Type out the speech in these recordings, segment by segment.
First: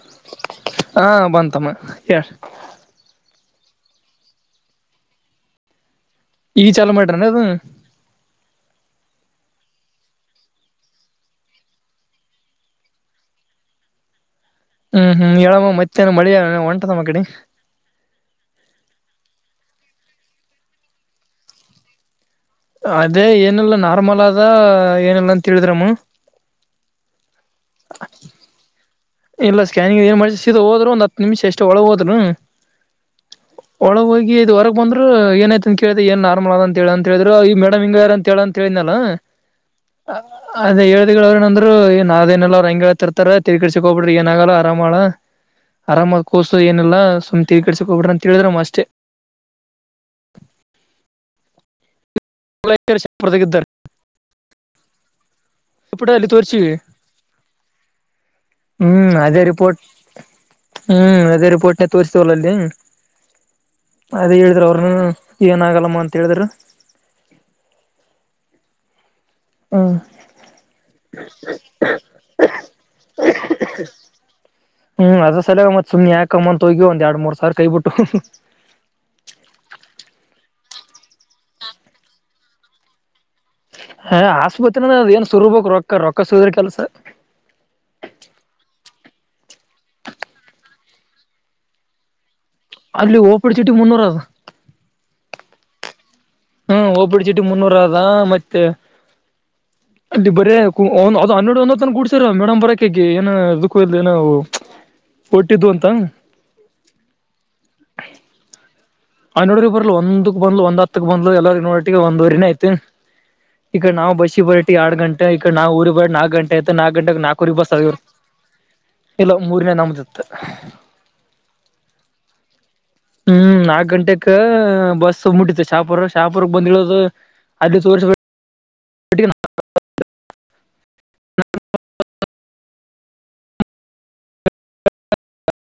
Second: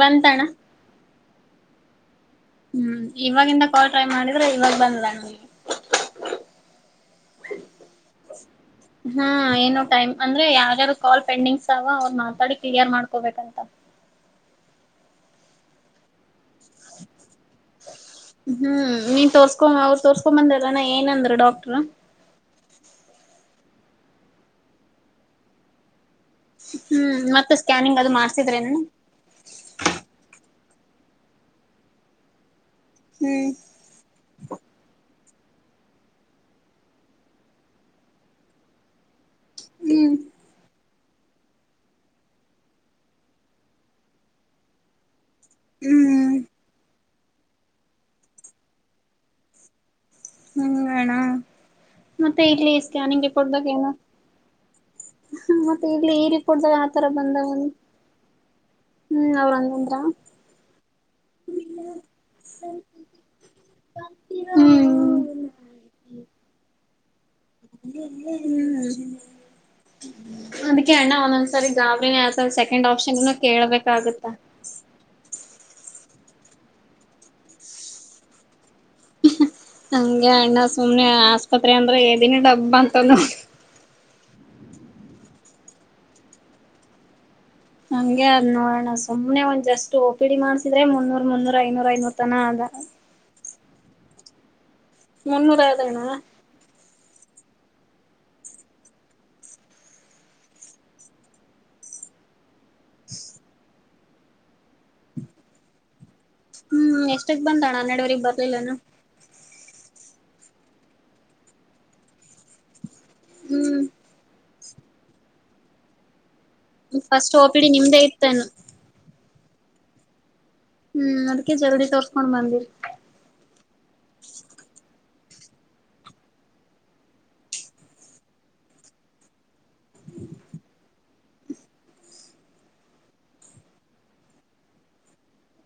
ಬಂತಣ್ಣ. ಹಾ ಬಂತಮ್ಮ ಹೇ. ಹ್ಮ್ ಇವಾಗಿಂದ ಕಾಲ್ ಟ್ರೈ ಮಾಡಿದ್ರೆ ಇವಾಗ ಬಂದದ ನಿಮಿಗೆ. ಈಗ್ ಚಲೋ ಮಾಡ್ರೆನದು. [inaudible] ಹ್ಮ ಏನು ಟೈಮ್ ಅಂದ್ರೆ ಯಾರ್ ಯಾರು ಕಾಲ್ ಪೆಂಡಿಂಗ್ಸವ ಅವ್ರ ಮಾತಾಡಿ ಕ್ಲಿಯರ್ ಮಾಡ್ಕೋಬೇಕಂತ. ಹ್ಮ್ ಹ್ಮ್ ಯಾವವ ಮತ್ತೇನ ಮಳಿಯ ಒಂಟದಮ್ಮ ಗಿಡ. ಹ್ಮ್ ನೀನ್ ತೋರ್ಸ್ಕೊ ಅವ್ರು ತೋರ್ಸ್ಕೊ ಬಂದ್ರಲ್ಲ ಏನಂದ್ರು ಡಾಕ್ಟ್ರ್. ಅದೇ ಏನುಲ್ಲ ನಾರ್ಮಲ್ಲದ ಏನುಲ್ಲಂತ್ತೇಳಿದ್ರಮ್ಮ. ಹ್ಮ್ ಮತ್ತ ಸ್ಕ್ಯಾನಿಂಗ್ ಅದು ಮಾಡ್ಸಿದ್ರೆನಣ. ಇಲ್ಲ ಸ್ಕ್ಯಾನಿಂಗ್ ಏನ್ ಮಾಡ್ಸಿದ ಹೋದ್ರು ಒಂದ್ ಹತ್ ನಿಮ್ಷಷ್ಟೆ ಒಳಗೋದ್ರು. ಹ್ಮ್. ಒಳಗೋಗಿ ಇದು ಹೊರಗ್ ಬಂದ್ರು ಏನಯ್ತ್ ಅಂತ್ ಕೇಳಿದೆ ಏನ್ ನಾರಮಲ್ ಆದಂತೇಳ ಅಂತ್ ಹೇಳಿದ್ರು ಈ ಮೇಡಮಿಂಗಯಾರಂತ್ ಹೇಳಂತ್ ತೆಲ್ನಲ. ಹ್ಮ್ ಅದೇ ಹೇಳ್ದ ಅವ್ರೇನಂದ್ರ ಹೇ ಅದೇನೂಲ್ಲಾ ಅವ್ರ್ ಹಂಗೆಳ್ತಿರ್ತಾರೆ ತಲಿ ಕೆಡಿಸ್ ಕೋಬೇಡ್ರಿ ಏನಾಗಲ ಆರಾಮದಳ ಆರಾಮ ಹ್ಮ್ ಕೋಸು ಏನಿಲ್ಲ ಸುಮ್ ತಾಳಿಕೆಡ್ಸಕೊಬೇಡ್ರಿ ಅಂತ್ ಹೇಳಿದ್ರಮ್ಮ ಅಷ್ಟೆ. ಹ್ಮ್ ಅಣ್ಣ ಮತ್ತೆ ಇಲ್ಲಿ ಸ್ಕ್ಯಾನಿಂಗ್ ರಿಪೋರ್ಟ್ ಬೇಕಲಣ್ಣ. ಮತ್ತೆ ಇದ್ದಾರೆ ಇಗ್ಲಿ ಈ ಅಲ್ಲಿ ತೋರ್ಸಿವಿ ರಿಪೋರ್ಟ್ದಾಗ ಅತರ ಬಂದವನು. ಹ್ಮ್ ಅದೇ ರಿಪೋರ್ಟ್. ಹ್ಮ್ ಅದೇ ರಿಪೋರ್ಟ್ನೆ ತೋರುಸ್ತಿವಲಲ್ಲಿ. ಅದೇ ಹೇಳಿದ್ರು ಅವ್ರ್ನು ಹ್ಮ್ ಏನಾಗಲ್ಲಮ್ಮ ಅಂತ ಹೇಳಿದ್ರು. ಹ್ಮ್ಮ್. ಹ್ಮ್ ಅದಿಕ್ಕೆ ಅಣ್ಣ ಒಂದೊಂದ್ಸರಿ ಗಾಬ್ರಿನೆ ಅತಲ್ ಸೆಕೆಂಡ್ ಆಪ್ಷನಿನು ಕೇಳ್ಬೆಕಾಗುತ್ತಾ. ಹ್ಮ್ ಅದ್ರು ಸಲುವಾಗ್ ಮತ್ ಸುಮ್ನೆ ಯಾಕಮ್ಮ ಅಂತ್ ಹೋಗಿ ಒಂದ್ ಎರಡ್ ಮೂರ್ ಸಾವ್ರ್ ಕೈ ಬಿಟ್ವು. ಹಂಗೆ ಅಣ್ಣ ಸುಮ್ನೆ ಆಸ್ಪತ್ರೆ ಅಂದ್ರೆ ಎದಿನೆ ಡಬ್ಬಂತಣ್ಣ. ಹಾ ಆಸ್ಪತ್ರಿನ ಅದ್ ಏನ್ ಸುರಿಬಕು ರೊಕ್ಕ ರೊಕ್ಕ ಸುರುದ್ರೆ ಕೆಲ್ಸ. ಹಂಗೆ ಅದ್ ನೋಡಣ ಸುಮ್ನೆ ಒಂದ್ ಜಸ್ಟ್ ಓಪಿಡಿ ಮಾಡ್ಸ ಅಂದ್ರೆ ಮುನ್ನೂರ್ ಮುನ್ನೂರ್ ಐನೂರ್ ಐನೂರ್ ತನ ಅದ. ಅಲ್ಲಿ ಓಪಿಡ್ ಚೀಟಿ ಮುನ್ನೂರದ. ಮುನ್ನೂರ್ ಯಾವ್ದಣ್ಣ. ಹ್ಮ್ ಹೋಬಿಡ್ತಿದ್ದು ಮುನ್ನೂರದ ಮತ್ತೆ [inaudible] ಅಲ್ಲಿ ಬರೇ ಕೊ ಹೋನ್ ಅದ್ ಹನ್ನೆರ್ಡ್ ಒಂದತ್ತನ ಕೂಡ್ಸಿರದ್ ಮೇಡಮ್ ಬರೋಕಗೆ ಏನ ಇದುಕ್ ಹೋಗಿದ್ಲೇನ ಅವು ಕೊಟ್ಟಿದ್ದು ಅಂತ ಹ್ಮ್ ಎಷ್ಟಕ್ ಬಂದಾಳ್ ಹನ್ನೆರ್ಡುವರಿಗ್ ಬರ್ಲಿಲ್ಲೇನು? ಹನ್ನೆರ್ಡುವರಿಗ್ ಬರ್ಲಿಲ ಒಂದುಕ್ ಬಂದ್ಲು ಒಂದ್ ಹತ್ತುಕ್ ಬಂದ್ಲು ಎಲ್ಲರಿ ನೋಡೊಟ್ಟಿಗೆ ಒಂದುವರಿನೇ ಆಯ್ತು. ಈಕಡಿ ಹ್ಮ್ ನಾವ್ ಬಸ್ಸಿಗ್ ಬರೊಟ್ಟಿಗ್ ಎರ್ಡ್ ಗಂಟೆ ಈಕಡಿ ನಾವ್ ಊರಿಗ್ ಬರಟ್ ನಾಕ್ ಗಂಟ್ ಟೆ ಆತು ನಾಕ್ ಗಂಟೆಗ್ ಫಸ್ಟ್ ಓ ನಾಕುವರಿಗ್ ಪಿ ಡಿ ಬಸ್ ನಿಮ್ದೇ ಆಗಿರುತ್ ಇತ್ತೇನು ಇಲ್ಲ ಮೂರ್ನೇದ್ ನಮ್ದಿತ್ತು. ಹ್ಮ್ ಅದ್ಕೆ ಜಲ್ದಿ ತೋರ್ಸ್ಕೊಂಡ್ ಬಂದಿರ ಹ್ಮ್ ನಾಕ್ ಗಂಟೆೆಕಾ ಬಸ್ ಮುಟ್ಟಿತ್ತೆ ಶಾಪುರ್. ಶಾಪೂರುಗ್ ಬಂದ್ ಇಳಿದ ಅಲ್ಲಿ ತೋರಿಸ್ಬಿಟ್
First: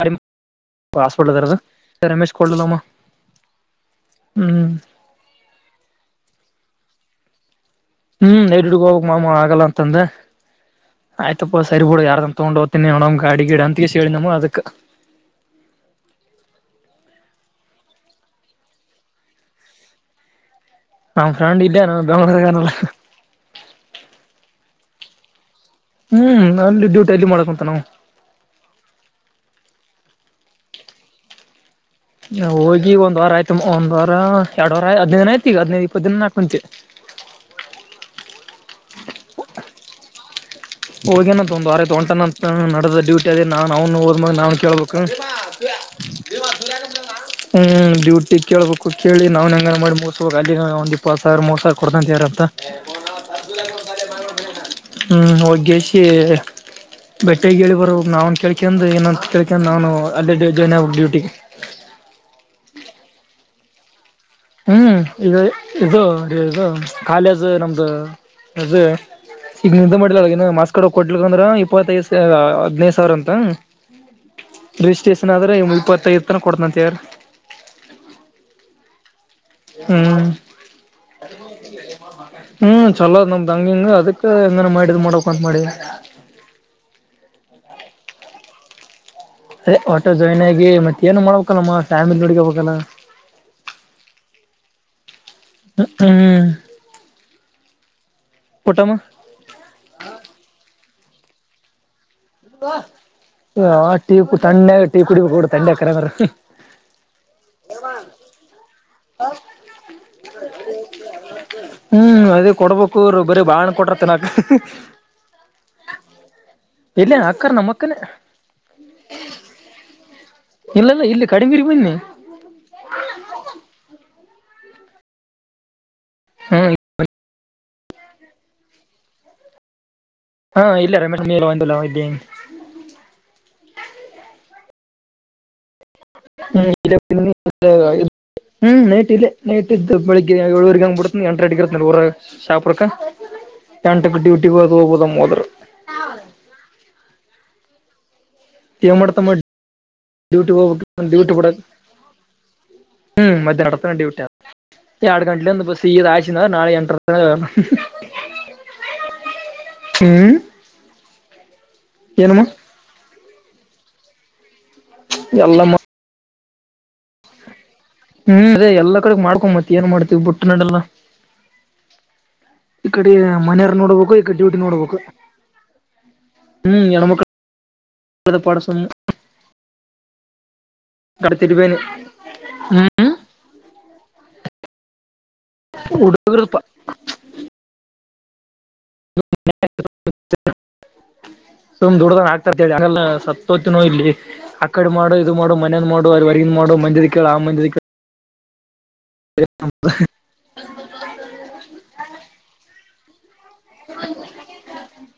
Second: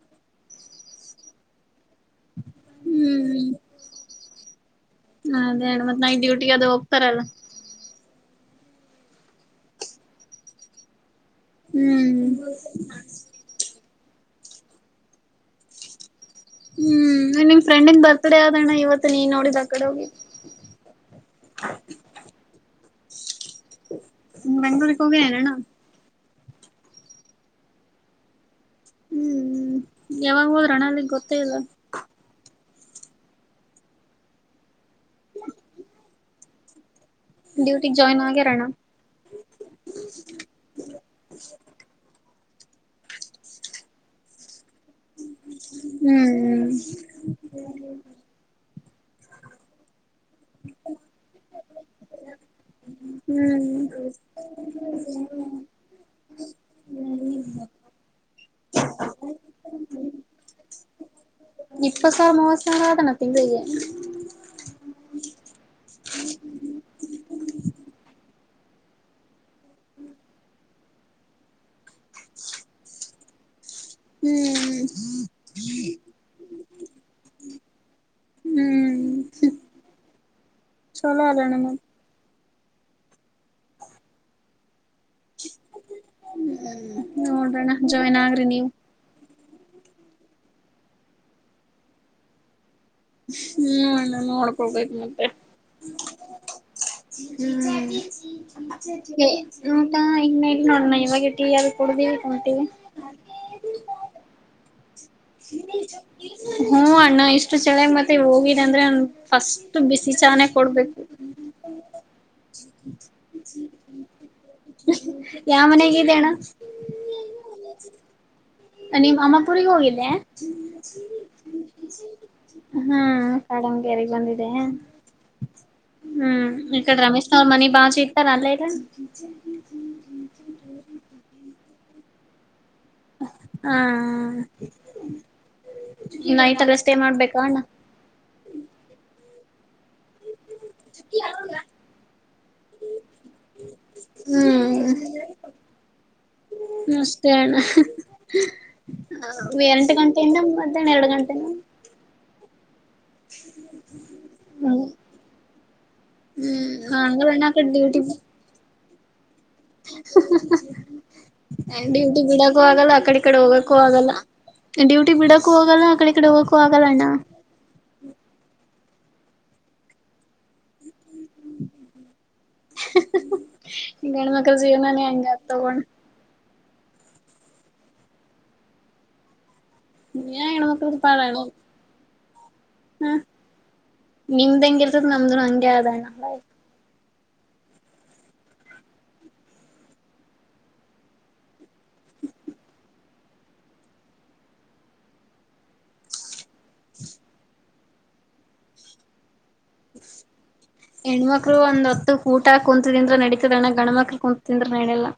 [unintelligible] ಪಾಸ್ವರ್ಡ್ ಅದರದ ರಮೇಶ್ ಕೊಡ್ಲಿಲಮ್ಮ ಹ್ಮ್ ಹ್ಮ್. ಅದೇಳು ಮತ್ ನೈಟ್ ಡ್ಯೂಟಿಗ್ ಅದು ಹೋಗ್ತಾರಲ್ಲ. ಹ್ಮ್ [unintelligible] ಹೋಗ್ಬೇಕ್ ಮಾಮ ಆಗಲ್ಲ ಅಂತಂದೆ. ಆಯ್ತಪ್ಪ ಸರಿ ಬಿಡು ಹ್ಮ್ ಯಾರನ್ ತೊಗೊಂಡ್ ಹೊತೀನ್ ಗಾಡಿ ಗೀಡ ಅಂತ್ ಈಶ್ ಹೇಳನಮು ಅದುಕ್ಕ. ಹ್ಮ್ ನಿನ್ ಫ್ರೆಂಡಿನ್ ಬರ್ತ್ಡೇ ಆದಣ್ಣ ಇವತ್ತು ನೀ ನೋಡಿದ್ ಆ ಕಡೆ ಹೋಗಿ ನಮ್ ಫ್ರಂಡ್ ಇದ್ದೇ ನ ಬೆಂಗ್ಳೂರ್ನಾಗಿದಾನಲ್ಲ. ಬೆಂಗ್ಳೂರಿಗ್ ಹೋಗಿಯಾರಣ್ಣ? ಹ್ಮ್ ಅಲ್ಲಿ ಡ್ಯೂಟಿ ಅಲ್ಲಿ ಮಾಡಕೊಂತನವ. ಹ್ಮ್ ಹ್ಮ್ ಯಾವಾಗ್ ಹೋದ್ರಣ್ಣ ಅಲ್ಲಿಗ್ ಗೊತ್ತೇ ಇಲ್ಲ. ಆ ಹೋಗಿ ಒಂದ್ ವಾರ ಆಯ್ತಮ್ಮ. ಒಂದ್ ವಾರ ಎರ್ಡ್ ವಾರ ಹದಿನೈದು ದಿನ ಆಯ್ತ್ ಈಗ ಹದಿನೈದ್ ಇಪ್ಪತ್ತು ದಿನ ಆಕುಂತಿ. ಡ್ಯೂಟಿಗ್ ಜಾಯಿನ್ ಆಗ್ಯಾರಣ್ಣ? ಹೋಗ್ಯಾನ್ ಅಂತ ಒಂದ್ ವಾರ ತಗೊಂತಾನಂತ ನಾಡಿದ್ದ ಡ್ಯೂಟಿ ಅದೆ ನಾನ್ ಅವ್ನು ಹೋದ್ ಮೇಲ್ ನಾನ್ ಕೇಳ್ಬೇಕು. ಹ್ಮ್ [unintelligible] ಹ್ಮ್ ಡ್ಯೂಟಿಗ್ ಕೇಳಬೇಕು ಕೇಳಿ ನಾವ್ನೆಂಗಾರ ಮಾಡಿ ಮುಗಿಸ್ಬೇಕ್ ಅಲ್ಲಿ ಒಂದ್ ಇಪ್ಪತ್ ಸಾವಿರ ಮೂವತ್ ಸಾವರ ಕೊಡ್ತಂತ ಯಾರಂತ. ಹ್ಮ್ ಹ್ಮ್ ಹೋಗ್ ಏ ಸಿ ಬೆಟ್ಟೆಗ್ ಹೇಳಿ ಬರಬೇಕ್ ನಾವುನ್ ಕೇಳ್ ಕ್ಯಂಡ್ ಏನೂಂತ್ ಕೇಳ್ ಕ್ಯಂಡ್ ನಾನು ಅಲ್ಲಿಗೆ ಜಾಯಿನ್ ಆಗ್ಬೇಕ್ ಡ್ಯೂಟಿಗೆ. ಇಪ್ಪತ್ ಸಾವಿರ ಮೂವತ್ ಸಾವ್ರ ಅದೇನ ತಿಂಗಳಿಗೆ? ಹ್ಮ್ ಇದು ಇದು ಇದು ಕಾಲೇಜ್ ನಮ್ದು ಇದು ಈಗ ನಿದ್ದೆ ಮಾಡ್ಲಿಲ್ಲ ಏನನ ಮಾರ್ಕ್ಸ್ ಕಾರ್ಡ್ ಕೊಡ್ಲಿಲ್ಲ ಅಂದ್ರ ಇಪ್ಪತ್ತೈದು ಸಾ ಹದಿನೈದು ಸಾವಿರ ಅಂತ ಹ್ಮ್ ರಿಜಿಸ್ಟ್ರೇಷನ್ ಆದ್ರೆ ಇಪ್ಪತ್ತೈದು ತನ ಕೊಡ್ತನಂತ ಯಾರ್ ಹ್ಮ್ ಹ್ಮ್ ಚಲೋ ಅಲ್ಲಣ್ಣ ಮತ್ ಹ್ಮ್ ಚಲೋದ್ ನಮ್ದ್ ಹಂಗ್ ಹಿಂಗ ಅದುಕ್ಕೆ ಹೆಂಗನ ಮಾಡಿ ಇದ್ ಮಾಡ್ಬೇಕೊಂತ ಮಾಡಿದಾರೆ. ಹ್ಮ್ ನೋಡ್ರಣ ಜಾಯಿನ್ ಆಗ್ರಿ ನೀವು. ಒಟ್ಟ ಜಾಯಿನ್ ಆಗಿ ಮತ್ ಏನೋ ಮಾಡಬೇಕಲ್ಲಮ್ಮ ಫ್ಯಾಮಿಲಿ ನೋಡ್ಕೋಬೇಕಲ್ಲ. ಹ್ಮ್ ಅಣ್ಣ ನೋಡ್ಕೊಬೇಕ್ ಮತ್ತೆ. ಹ್ಮ್ ಹ್ಮ್ ಊಟಮ್ಮ ಏ ಊಟ ಇನ್ನ ಇಲ್ ನೋಡಣ್ಣ ಈವಾಗೆ ಟೀ ಎಲ್ ಕುಡಿದಿ. ಓ ಟೀ [unintelligible] ತಂಡ್ಯಾಗ ಕರೆಂದ್ರ ಹೂಂ ಅಣ್ಣ ಇಷ್ಟು ಚಳಗ್ ಮತ್ತೆ ಹೋಗಿದ್ ಅಂದ್ರೆ ಅವ್ನ್ ಫಸ್ಟ್ ಬಿಸಿ ಚಾನೆ ಕೊಡ್ಬೇಕು. ಹ್ಮ್ ಅದೇ ಕೊಡ್ಬೇಕು ಇವ್ರು ಬರೀ ಬಾಳೆಣ್ಣ ಕೊಟ್ರ ತಿನ್ನಾಕ. ಯಾವ್ ಮನೆಗಿದೆ ಅಣ್ಣ? ಎಲ್ಲೇ ಆಕ್ಕರ್ ನಮ್ಮಕ್ಕನೆ. ನೀವು ಅಮ್ಮಾಪುರಿಗೆ ಹೋಗಿದ್ದೆ? ಇಲ್ಲಲ್ಲ ಇಲ್ಲಿ ಕಡಿಮಗಿರಿ ಬನ್ನಿ ಹ್ಮ್ ಕಾಡಂಗೇರಿಗೆ ಬಂದಿದೆ ಹ್ಮ್ ಈಕಡೆ ರಮೇಶ್ನ ಅವ್ರು ಮನಿ ಬಾಳ್ಸಿಗ್ತಾರ ಅಲ್ಲೇಯಾರೇನ್. ಹಾ ಇಲ್ಲ ರಮೆಶ ಮನೆ ನೀ ಇದ್ದ. [unintelligible] ಹಾಂ ಹ್ಮ. [unintelligible] ಹ್ಮ್ ನೈಟ್ ಇಲ್ಲೆ ನೈಟ್ ಇದ್ದ ಬೆಳಿಗ್ಗೆ ಏಳೂವರ್ಗಿ ಹಂಗ್ ಬಿಡ್ತಿನಿ ಎಂಟ್ಗಂಟಿಗಿರ್ತಿನಿ ಊರಾಗ. ಶಾಪೂರ್ಕ ಎಂಟಕ್ಕ ಡ್ಯೂಟಿ ಹೋದ್ ಹೋಬೋದಮ್ಮ್ ಹೋದರ. ನಮಸ್ತೆ ಅಣ್ಣಾ ಹ್ ಹ್ಹ ಏನ್ ಮಾಡ್ತಮ್ಮ ಹ್ಹ್ ಎಂಟಗಂಟೆ ಟೆಇಂದ ಡ್ಯೂಟಿ ಮದ್ಯಾನ ಹೋಗ್ಬೇಕ ಎರಡ ಡ್ಯೂಟಿ ಗಂಟೆನ. ಬಿಡಕ್ ಹ್ಮ್ ಮಧ್ಯಾನಟತನ ಡ್ಯೂಟಿ ಆದ ಹ್ಮ್ ಎರಡು ಗಂಟಲಿಂದ ಬಸ್ ಸೀದಹಾಸಿನಂದ್ರ ನಾಳೆ ಹ್ಮ್ ಎಂ [unintelligible] ಹಂಗಲ್ಲಣ್ಣ ಆ ಹ್ಹ ಕಡೆ ಹ್ಹ್. ಹ್ಹ ಹ್ಹ ಹ್ಹ ಡ್ಯೂಟಿ ಏನಮ್ಮ ಬಿಡಕೂ ಆಗಲ್ಲ ಆ ಕಡೆ ಈ ಕಡೆ ಹೋಗಕೂ ಆಗಲ್ಲ. ಡ್ಯೂಟಿ ಬಿಡಕು ಎಲ್ಲ ಆಗಲ್ಲ ಆ ಕಡೆ ಈ ಕಡೆ ಹೋಗಕ್ಕು ಆಗಲ್ಲ ಅಣ್ಣಾ. ಹ್ಮ್ ಅದೇ ಎಲ್ಲ ಕಡೆ ಮಾಡ್ಕೊ ಮತ್ ಏನ್ ಮಾಡತಿ ಬುಟ್ಟ ನಡೆಲ್ಲ. ಈ ಕಡೆ ಮನೆಯರು ನೋಡ್ಬೇಕು ಈಗ ಈ ಕಡೆ ಹೆಣ್ಮಕ್ಳ ಡ್ಯೂಟಿ ನೋಡ್ಬೇಕು. ಜೀವನಾನೇ ಹಂಗ ಆತ್ ತಗೋಣ ಹ್ಮ್ ಗನಮಕ್ಳ [unintelligible] ಪಡಸಮ. ಯಾ ಹೆಣ್ಮಳ್ಳಕ್ಕದು ಗನ ತೆಲಿಬ್ಯಾನಿ. ಹ್ಮ ನಿಮ್ದ್ ಹೆಂಗ ಇರ್ತದ ನಮ್ದುನು ಹಂಗೆ ಆದಾ ಅಣ್ಣಾ. ಹುಡುಗರ [inaudible] ಸುಮ್ ದುಡುದನ ಹಾಕ್ತಿರ್ತಿ ಹೇಳಿಲ್ಲ ಸತ್ತೋತ್ತಿನೋ ಇಲ್ಲಿ. ಆ ಕಡೆದ ಮಾಡು ಇದು ಮಾಡು ಮನೇದ್ ಮಾಡು ಅವ್ರ ಹೊರಗಿಂದ್ ಮಾಡು ಮಂದಿದ ಕೇಳ ಆ ಮಂದಿದ ಕೇಳ್ [unintelligible] ಹೆಣ್ಮಕ್ಳು ಒಂದ್ ಹೊತ್ತುಕ್ ಊಟ ಕುಂತಿಂದ್ರ ನಡೀತದ ಅಣ್ಣ ಗಣಮಕ್ಳ ಕುಂತಿಂದ್ರ ನಡಿಯಲ್ಲ.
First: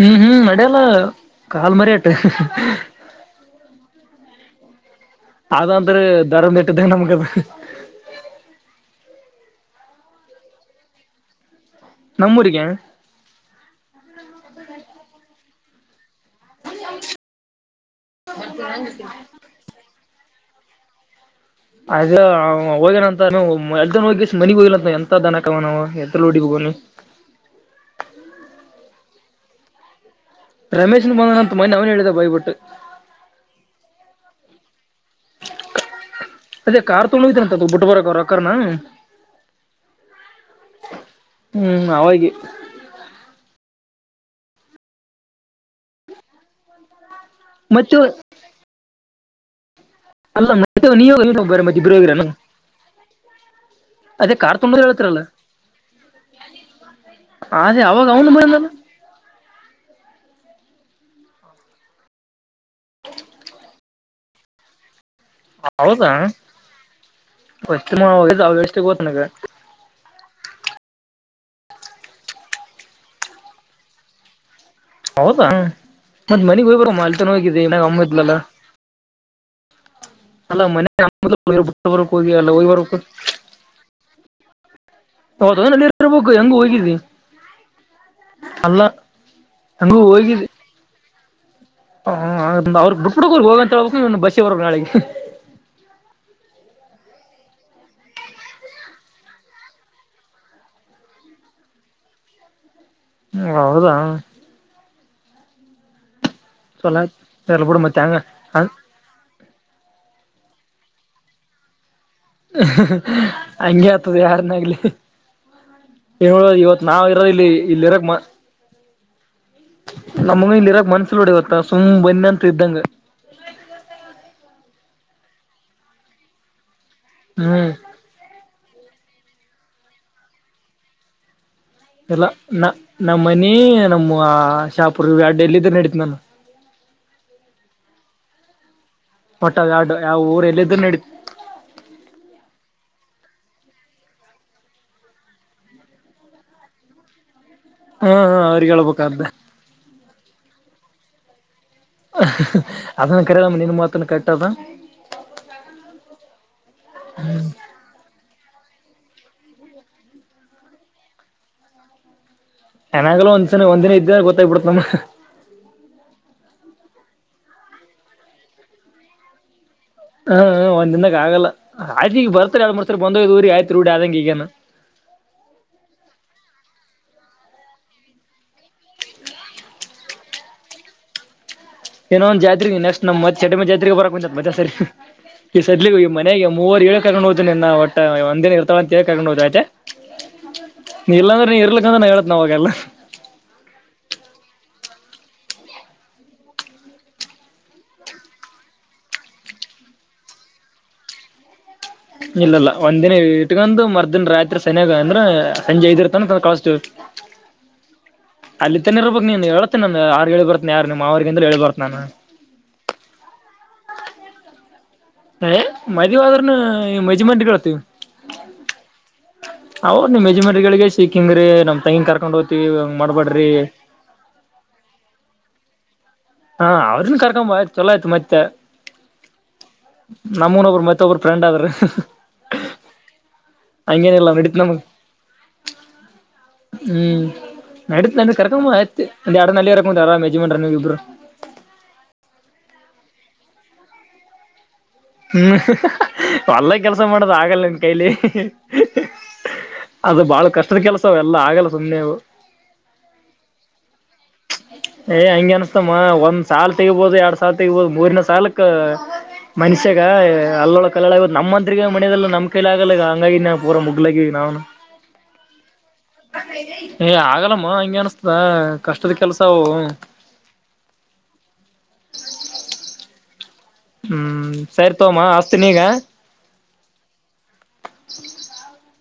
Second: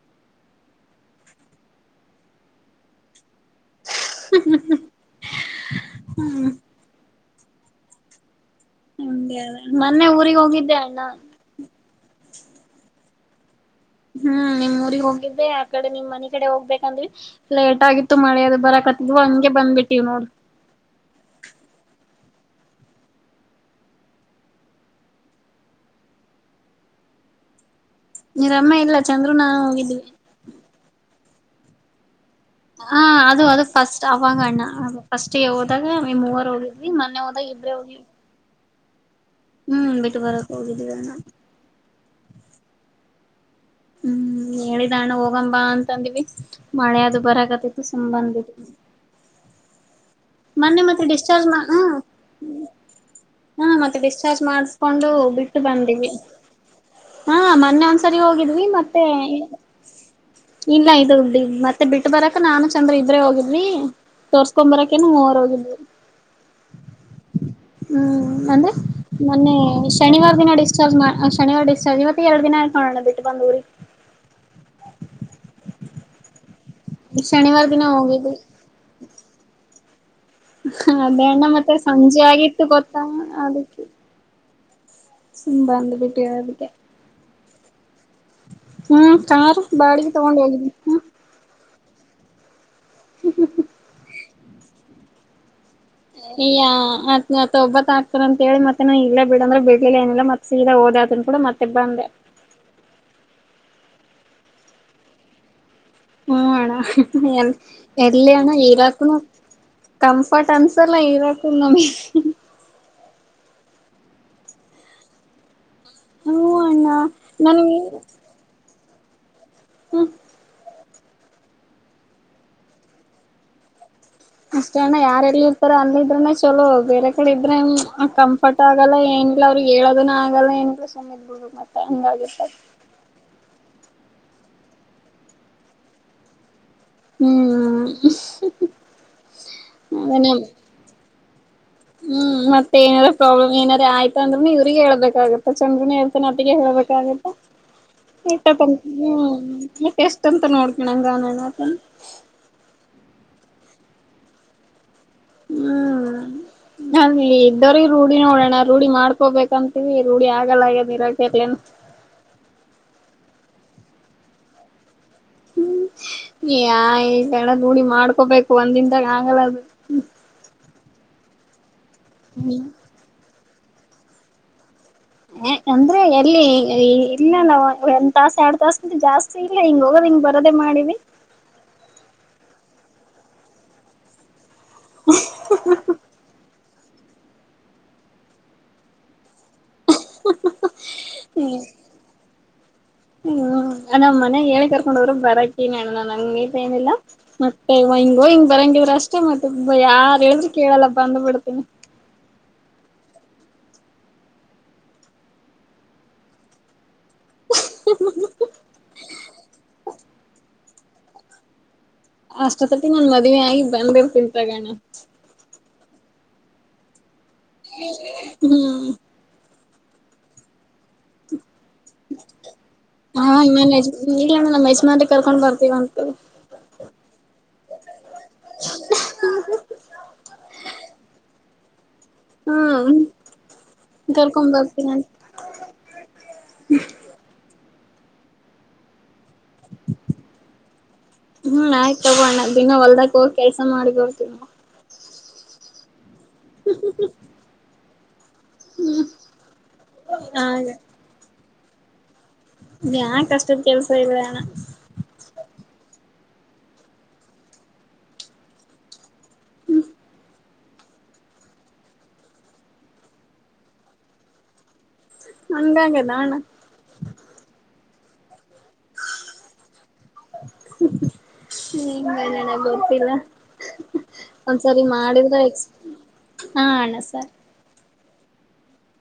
ಹ್ಮ್ ಹ್ಮ್ ನಡ್ಯಲ್ಲ ಕಾಲ್ ಮರೇಟ ಹ್ಹ ಹ್ಹ ಹ್ಹ. ಹ್ಮ್ ಹ್ಹ್ ಹ್ಹ್ ಹ್ಹ್ ಆದಂದ್ರ ಧರ್ಮದಹೇಟಿದ್ದಂಗ ನಮ್ಗದ. ಹ್ಮ್ ಮೊನ್ನೆ ಊರಿಗೆ ಹೋಗಿದ್ದೆ ಅಣ್ಣ. ನಮ್ಮೂರಿಗ್ಯಾ. ಹ್ಮ್ ನಿಮ್ ಊರಿಗೆ ಹೋಗಿದ್ದೆ. ಈ ಕಡೆ ನಿಮ್ ಮನಿ ಕಡೆ ಹೋಗ್ಬೇಕಂದ್ವಿ ಲೇಟ್ ಆಗಿತ್ತು ಮಳೆ ಅದು ಬರಕತ್ತಿದ್ವ ಹಂಗೆ ಬಂದ್ ಬಿಟ್ಟಿವ್ ನೋಡ. ಅದ ಹೋಗೇಣಂತವ ಅಲ್ತನ ಹೋಗ್ಕೇಶಿಂದ ಮನಿಗ್ ಹೋಗಿಲ್ಲಂತ ಎಂತ ದನಕಾಯವದನವ ಎತರ್ಲೆ ಹೋಡಿಬೇಕ್ ಅವ್ನಿಗೆ. ಇವ್ರಮ್ಮ ಇಲ್ಲ ಚಂದ್ರು ನಾ ಹೋಗಿದ್ವಿ. ರಮೇಶನು ಬಂದಾನಂತ ಮನ್ನೆ ಅವ್ನೆ ಹೇಳಿದ ಬಾಯ್ಬಿಟ್ಟು. ಹಾಂ ಅದು ಅದು ಫಸ್ಟ್ ಅವಾಗಣ್ಣ ಅದು. ಫಸ್ಟ್ ಗೆ ಹೋದಾಗ ಈ ಮೂವರು ಹೋಗಿದ್ವಿ ಮೊನ್ನೆ ಹೋದಾಗ ಇಬ್ರೇ ಹೋಗಿದ್ವಿ. ಕರ್ನಾ. ಹ್ಮ್ ಬಿಟ್ಟು ಬರಕ್ ಹೋಗಿದ್ದೀವಿ ಅಣ್ಣ. ಹ್ಮ್ ಅವಾಗೆ. ಹ್ಮ್ ಹೇಳಿದ ಅಣ್ಣ ಹೋಗಂಬಾ ಅಂತಂದಿವಿ ಮಳೆ ಅದು ಬರಕತ್ತಿತ್ತು ಮತ್ತೆ ಸುಮ್ ಬಂದುಬಿಟ್ಟಿವಿ. ಅಲ್ಲ ಮೊನ್ನೆ ಮತ್ತೆ ನೀ ಹೋಗ ನೀ ಡಿಸ್ಚಾರ್ಜ್ ಬೇರೆ ಮಾಡ್ ಮತ್ತೆ ಹ್ಮ್. ಇಬ್ರು ಹೋಗಿರನ ಹ್ಮ್ ಮತ್ತೆ ಅದೇ ಡಿಸ್ಚಾರ್ಜ್ ಕಾರ್ ತೊಗೊಂಡ್ ಮಾಡ್ಸ್ಕೊಂಡು ಹೇಳ್ತಿರಲ್ಲ ಬಿಟ್ಟು ಬಂದೀವಿ. ಹಾಂ ಅದೇ ಮೊನ್ನೆ ಅವಾಗ ಒಂದ್ಸರಿ ಅವನು ಹೋಗಿದ್ವಿ ಬಂದಲ್ಲ ಮತ್ತೆ. ಇಲ್ಲ ಇದು ಡಿ ಮತ್ತೆ ಬಿಟ್ಟ ಬರಕ ನಾನು ಚಂದ್ರ ಇಬ್ರೆ ಹೋಗಿದ್ವಿ ತೋರಸ್ಕೊಂಬರಾಕ ಕೆನು ಮೂವರು ಹೋಗಿದ್ವಿ. ಹೌದಾ ಫಸ್ಟ್ ಹ್ಮ್ ಅಂದ್ರೆ ಎಷ್ಟ ಗೊತ್ತ ನನಗ ಮೊನ್ನೆ ಶನಿವಾರ ದಿನ ಡಿಸ್ಚಾರ್ಜ್ ಶನಿವಾರ ಡಿಸ್ಚಾರ್ಜ್ ಇವತ್ಗಿ ಎರಡ ದಿನಾ ಆಯಿತಾ ನೋಡಣ್ಣಾ ಬಿಟ್ಟು ಬಂದ ಊರಿಗೆ. ಹೌದಾ ಮತ್ತ ಮನೆಗ್ ಹೋಗಿಬರಮ್ಮ ಅಲ್ಲಿತನ ಹೋಗಿದ್ದೆ ಶನಿವಾರ ದಿನ ಮನ್ಯಾಗ ಅಮ್ಮ ಹೋಗಿದ್ವಿ ಇದ್ಲಲ್ಲಾ ಹ ಮನ್ಯಾಗ ಅದೇ ಅಣ್ಣ ಮತ್ತೆ ಬಿಟ್ಟು ಬರಕ್ ಸಂಜೆ ಹೋಗಿ ಅಲ್ಲ ಆಗಿತ್ತು ಹೋಗಿ ಬರ್ಬೇಕು ಗೊತ್ತಾ ಅದಕ್ಕೆ ಸುಮ್ ಹೌದಾ ಬಂದ್ ರೆಡಿಯಾಗಿ ಬರಬೇಕು ಬಿಟ್ಟಿವ ಹೆಂಗ್ ಅದಕ್ಕೆ ಹೋಗಿದೀ? ಹ್ಮ್ ಕಾರ್ ಹೆಂಗೂ ಬಾಡಿಗೆ ತಗೊಂಡ ಹೋಗಿದ್ನಿ. ಹ ಅವ್ರ ಬಿಟ್ಟ ಬಿಡ್ಬೇಕು ಹೋಗಅಂತ ಹೇಳ್ಬಕು ನೀ ಬಸ್ಸಿಗಿ ಬರಬೇಕು ನಾಳಿಗೆ. ಈಯ ಮತ್ತ ಒಬ್ಬತ್ ಆಗ್ತಾರಂತ ಹೇಳಿ ಮತ್ತೆ ನಾ ಇಲ್ಲೇ ಬಿಡಂದ್ರೆ ಬಿಡ್ಲಿಲ್ಲ ಏನಿಲ್ಲ ಮತ್ತೆ ಸೀದಾ ಹೋದ್ರಾದ್ರು ಕೂಡಾ ಕೂಡ ಮತ್ತೆ ಬಂದೇ. ಹೂ ಹೌದಾ ಹ್ಮ ಅಣ್ಣ ಚಲೋ ಎಲ್ಲ ಬಿಡು ಮತ್ತೆ ಎ ಹಂಗ ಎಲ್ಲಿ ಅಣ್ಣ ಇರಾಕ್ ಕಂಫರ್ಟ್ ಅನ್ಸಲ್ಲಾ ಇರಾಕ್ ನಮಗೆ. ಹಂಗೆ ಆತದ ಯಾರನ್ನಾಗಲಿ. ಹೇಳ ಹ್ಮ ಇವತ್ ಅಣ್ಣ ನಾವ್ ಇರ ಇಲ್ಲಿ ನನ್ಗೆ ಇಲ್ಲಿರಕ್ ಮ ಹ್ಮ ನಮಗೂ ಇಲ್ಲಿ ಇರಕ್ ಮನಸ್ಸಿಲ್ಲ ನೋಡ ಇವತ್ತ ಸುಮ್ಮ ಬಂದನೆಂತ ಇದ್ದಂಗ. ಅಷ್ಟೇ ಅಣ್ಣ ಯಾರ್ ಎಲ್ಲಿರುತ್ತಾರೊ ಅಲ್ಲಿದ್ರೆನೆ ಚಲೋ ಬೇರೆ ಕಡೆ ಇದ್ರೆ ಹ್ಮ್ ಹ ಕಂಫರ್ಟ್ ಆಗಲ್ಲ ಏನಿಲ್ಲ ಅವ್ರಿಗೆ ಹೇಳೋದನ್ನ ಆಗಲ್ಲ ಏನಿಲ್ಲಾ ಸುಮ್ಮ ಇದ್ದ ಬಿಡಬೇಕು ಮತ್ತೆ. ಇಲ್ಲ ಹಂಗಾಗಿರ್ತ ನ ನಮ್ಮ ಮನಿ ನಮ್ಮ ಶಾಪುರ್ ಇವುಯಾಡ್ ಎಲ್ಲಿದ್ದರೂ ನಡೀತದ ನನಗ ಹ್ಮ್. ವಟ್ಟ ಅವ ಯಾಡ್ ಆ ಅದೇ ಊರ್ ಎಲ್ಲಿದ್ರ ನಡಿಯತ್ತ. ಹ್ಮ್ ಮತ್ತ ಏನಾರ ಪ್ರಾಬ್ಲಮ್ ಏನಾರ ಆಯ್ತ ಅಂದ್ರು ಇವ್ರಿಗೆ ಹೇಳ್ಬೇಕಾಗತ್ತ ಚಂತನ ಹೇಳ್ತಾನೆ ಅತಗೆ ಹೇಳ್ಬೇಕಾಗತ್ತ. ಹ್ಮ್ ಹ್ಮ್ ಅವ್ರಿಗೆ ಹೇಳ್ಬೇಕದ್ದ ಮತ್ತೆ ಎಷ್ಟಂತ ನೋಡ್ಕಣಂಗನ ಆಗತ್ತ ಅದನ್ನ ಕರಿಯಲ್ಲಮ್ಮ ನಿನ್ ಮಾತನ್ ಕರೆಟ್ಟ ಅದ. ಹ್ಮ್. ಅಲ್ಲಿ ಇದ್ದೋರಿಗೆ ರೂಢಿ ನೋಡೋಣ ರೂಢಿ ಮಾಡ್ಕೋಬೇಕಂತೀವಿ ರೂಢಿ ಆಗಲ್ಲ ಆಗ್ಯದ್ ಇರಕಲ್ಲ ಏನ್ ಚನ್ನಗಲ್ಲ ಒಂದ್ಸಲ ಒಂದಿನ ಇದ್ದ ಗೊತ್ತಾಗಿ ಬಿಡುತ್ತದ ನಮ್ಮ ಹ್ಮ ಯಾ ಗಣ ರೂಡಿ ಮಾಡ್ಕೋಬೇಕು ಒಂದ ದಿನದಾಗ ಆಗಲ್ಲ ಅದು ಹ್ಮ್ ಒಂದ ದಿನದ ಆಗಲ್ಲ ಆಯ್ತ ಈಗ ಬರ್ತಾರ ಎರಡ್ ಮುರ್ಸಾರಿ ಬಂದೋಗ್ ಊರಿ ಆಯ್ತ್ ರೂಡಿ ಆದಂಗೆ ಈಗೇನು. ಹ ಅಂದ್ರೆ ಎಲ್ಲಿ ಇಲ್ಲ ಒಂದ್ ತಾಸ ಎರಡ್ ತಾಸ್ಕಿಂತ ಜಾಸ್ತಿ ಇಲ್ಲ ಹಿಂಗ ಹೋಗದೆ ಹಿಂಗ ಬರೋದೇ ಮಾಡಿದಿ. ಇನ್ನೊಂದ್ ಜಾತ್ರೆಗಿ ನೆಸ್ಟ್ ಚಟ್ಟೆಮ್ಮಾ ಜಾತ್ರಿಗಿ ಬರಕಂತೆಂತ ಮತ್ಯ ಸೇರಿ ಈ ಸದ್ಲಿಗಿ ಮನೆಗೆ ಮೂವರು ಏಳಕೆ ಕರಕೊಂಡ ಹೊತಿನಿ ಅಂದಾವ ವಟ್ಟ ಒಂದಿನ ಇರ್ತಾಳ ಅಂತೆಳಿ ಕರಕೊಂಡ ಹೊತ್ತಿನಿ ಆಯ್ತಾ. ನೀ ಇಲ್ಲಾಂದ್ರೆ ನೀ ಇರ್ಲಕ್ಕಂದ್ರ ನಾ ಹೇಳತೇನಿ ಆವಾಗೆಲ್ಲ ಹ್ ನಮ್ಮ ಮನೆಗ್ ಹೇಳಿ ಕರ್ಕೊಂಡ ಹೋಗ್ರು ಬರಕಿನಿನಣ್ಣ ನಂಗ ನನ್ನಿಂದ ಏನಿಲ್ಲಾ ಮತ್ತೆ ಇವ ಹಿಂಗ ಹೋಗಿ ಹಿಂಗ ಬರಂಗಿದ್ರ ಅಷ್ಟೇ ಮತ್ತೆ ಯಾರ ಹೇಳಿದ್ರರು ಕೇಳಲ್ಲ ಬಂದ್ ಬಿಡ್ತೇನಿ. ಇಲ್ಲ ಇಲ್ಲ ಒಂದ್ ದಿನ ಇಟ್ಕಂದು ಮರದ್ದಿನ್ ರಾತ್ರಿ ಸನೆದ ಅಂದ್ರ ಸಂಜೆ ಐದಿರ್ತಾನ ಸ್ವಲ್ ಕಳಸ್ತೀವಿ. ಅಲ್ಲಿತೇನ ಇರಬಕ್ ನೀನ್ ಹೇಳ್ತೇನ ನಾ ಹೇಳಿ ಬರ್ತೀನಿ ಯಾರ ನಿಮ್ ಮಾವರಿಗ ಅಂದ್ರ ಹೇಳಿ ಬರ್ತೇನ ನಾನ ಅಷ್ಟೊತ್ತಟ್ಟಿಗೆ ನನ್ನ ಮದ್ವಿ ಆಗಿ ಗಂಡ ಬಂದಿರ್ [unintelligible] ಆಯ ಮದ್ವಿ ಆದ್ರೂನು [unintelligible] ಹ್ಮ್. ಅವ್ ನಿಮ್ ಯಜಮಾನ್ರುಗಳಿಗೆ ಸಿಕ್ಕಿಂಗ್ರೀ ನಮ್ ತಂಗಿನ್ ಕರ್ಕೊಂಡ್ ಹೋತೀವಿ ಹಂಗ ಮಾಡ್ಬಾಡ್ರಿ ನೀವೇನಾ ನಮ್ಮ ಯಜಮಾನ್ರಿಗೆ ಕರ್ಕೊಂಡ ಬರ್ತೀವ ಅಂತ ಹಾ ಅವ್ರನ್ ಕರ್ಕೊ ಆಯ್ತು ಚೊಲೋ ಆಯ್ತು ಮತ್ತೆ ನಮ್ಮನು ಓಬ್ರು ಮತ್ತೆ ಮತ್ತ ಒಬ್ಬರು ಫ್ರೆಂಡ್ ಆದ್ರೆ ಹ್ಮ್ ಕರ್ಕೊ ನಡೀತ್ ನಮಗ್ ಬರ್ತೀನ ಆಯ್ ಹ್ಮ್ ನಡತ್ ನಡ ಕರ್ಕೊ ಆಯತ್ ಒಂದ ಎಡ ನಲ್ಲಿರರಾಮ ಯಜಮನ್ರ ನೀವ್ ಇಬ್ರು. ಹ್ಮ್ ಆಯಕ್ ತಗೋಣ ದಿನ ಹೊಲ್ದಕ್ ಹೋಗಿ ಕೆಲ್ಸ ಮಾಡಿ ಬರ್ತು ಅಣ್ಣಾ. ಹ್ಮ್ ಹೊಲ್ಲ ಕೆಲ್ಸ ಮಾಡೋದು ಆಗಲ್ಲ ನಿನ್ನ ಕೈಲಿ ಹ್ಮ್. ಅದು ಬಾಳ ಕಷ್ಟದ ಕೆಲಸ ಅವ ಎಲ್ಲ ಆಗಲ್ಲ ಸುಮ್ಮ್ನೆವು. ಯಾನ್ ಕಷ್ಟದ ಕೆಲ್ಸ ಇಲ್ವಣ. ಏ್ ಹಂಗೆ ಅನ್ಸ್ತಮ್ಮ ಒಂದ್ ಸಾಲ ತೆಗಬೋದು ಎರಡ್ ಸಾಲ ತೆಗಬಹದು ಮೂರಿನ ಸಾಲಕ್ ಮನ್ಷ್ಯಾಗ ಅಲ್ಲೊಳ ಕಲೋಳ ನಮ್ಮಂತ್ರಿಗ ಮನಲ್ಲ ನಮ್ಮ ಕೈಲಿ ಆಗಲ್ಲಗ ಹಂಗಾಗಿ ನ ಪೂರ ಮುಗಗ್ಲ ನಾನು. [inaudible] ಹಂಗಾಗದ ಅಣ್ಣ ಏ ಆಗಲ್ಲಮ್ಮ ಹಂಗೆ ಅನಸ್ತದ ಕಷ್ಟದ ಕೆಲ್ಸ ಅವು ಹೆಂಗ ಅದ ಅಣ್ಣಾ ಗೊತ್ತಿಲ್ಲ. ಹ್ಮ್ ಒಂದ್ಸರಿ ಸರಿ ತೋಮ್ಮ ಮಾಡಿದ್ರೆ ಎಕ್ಸ್ ಅಸ್ತನ ಈಗ. ಹಾ ಅಣ್ಣಾ ಸರ್. [inaudible]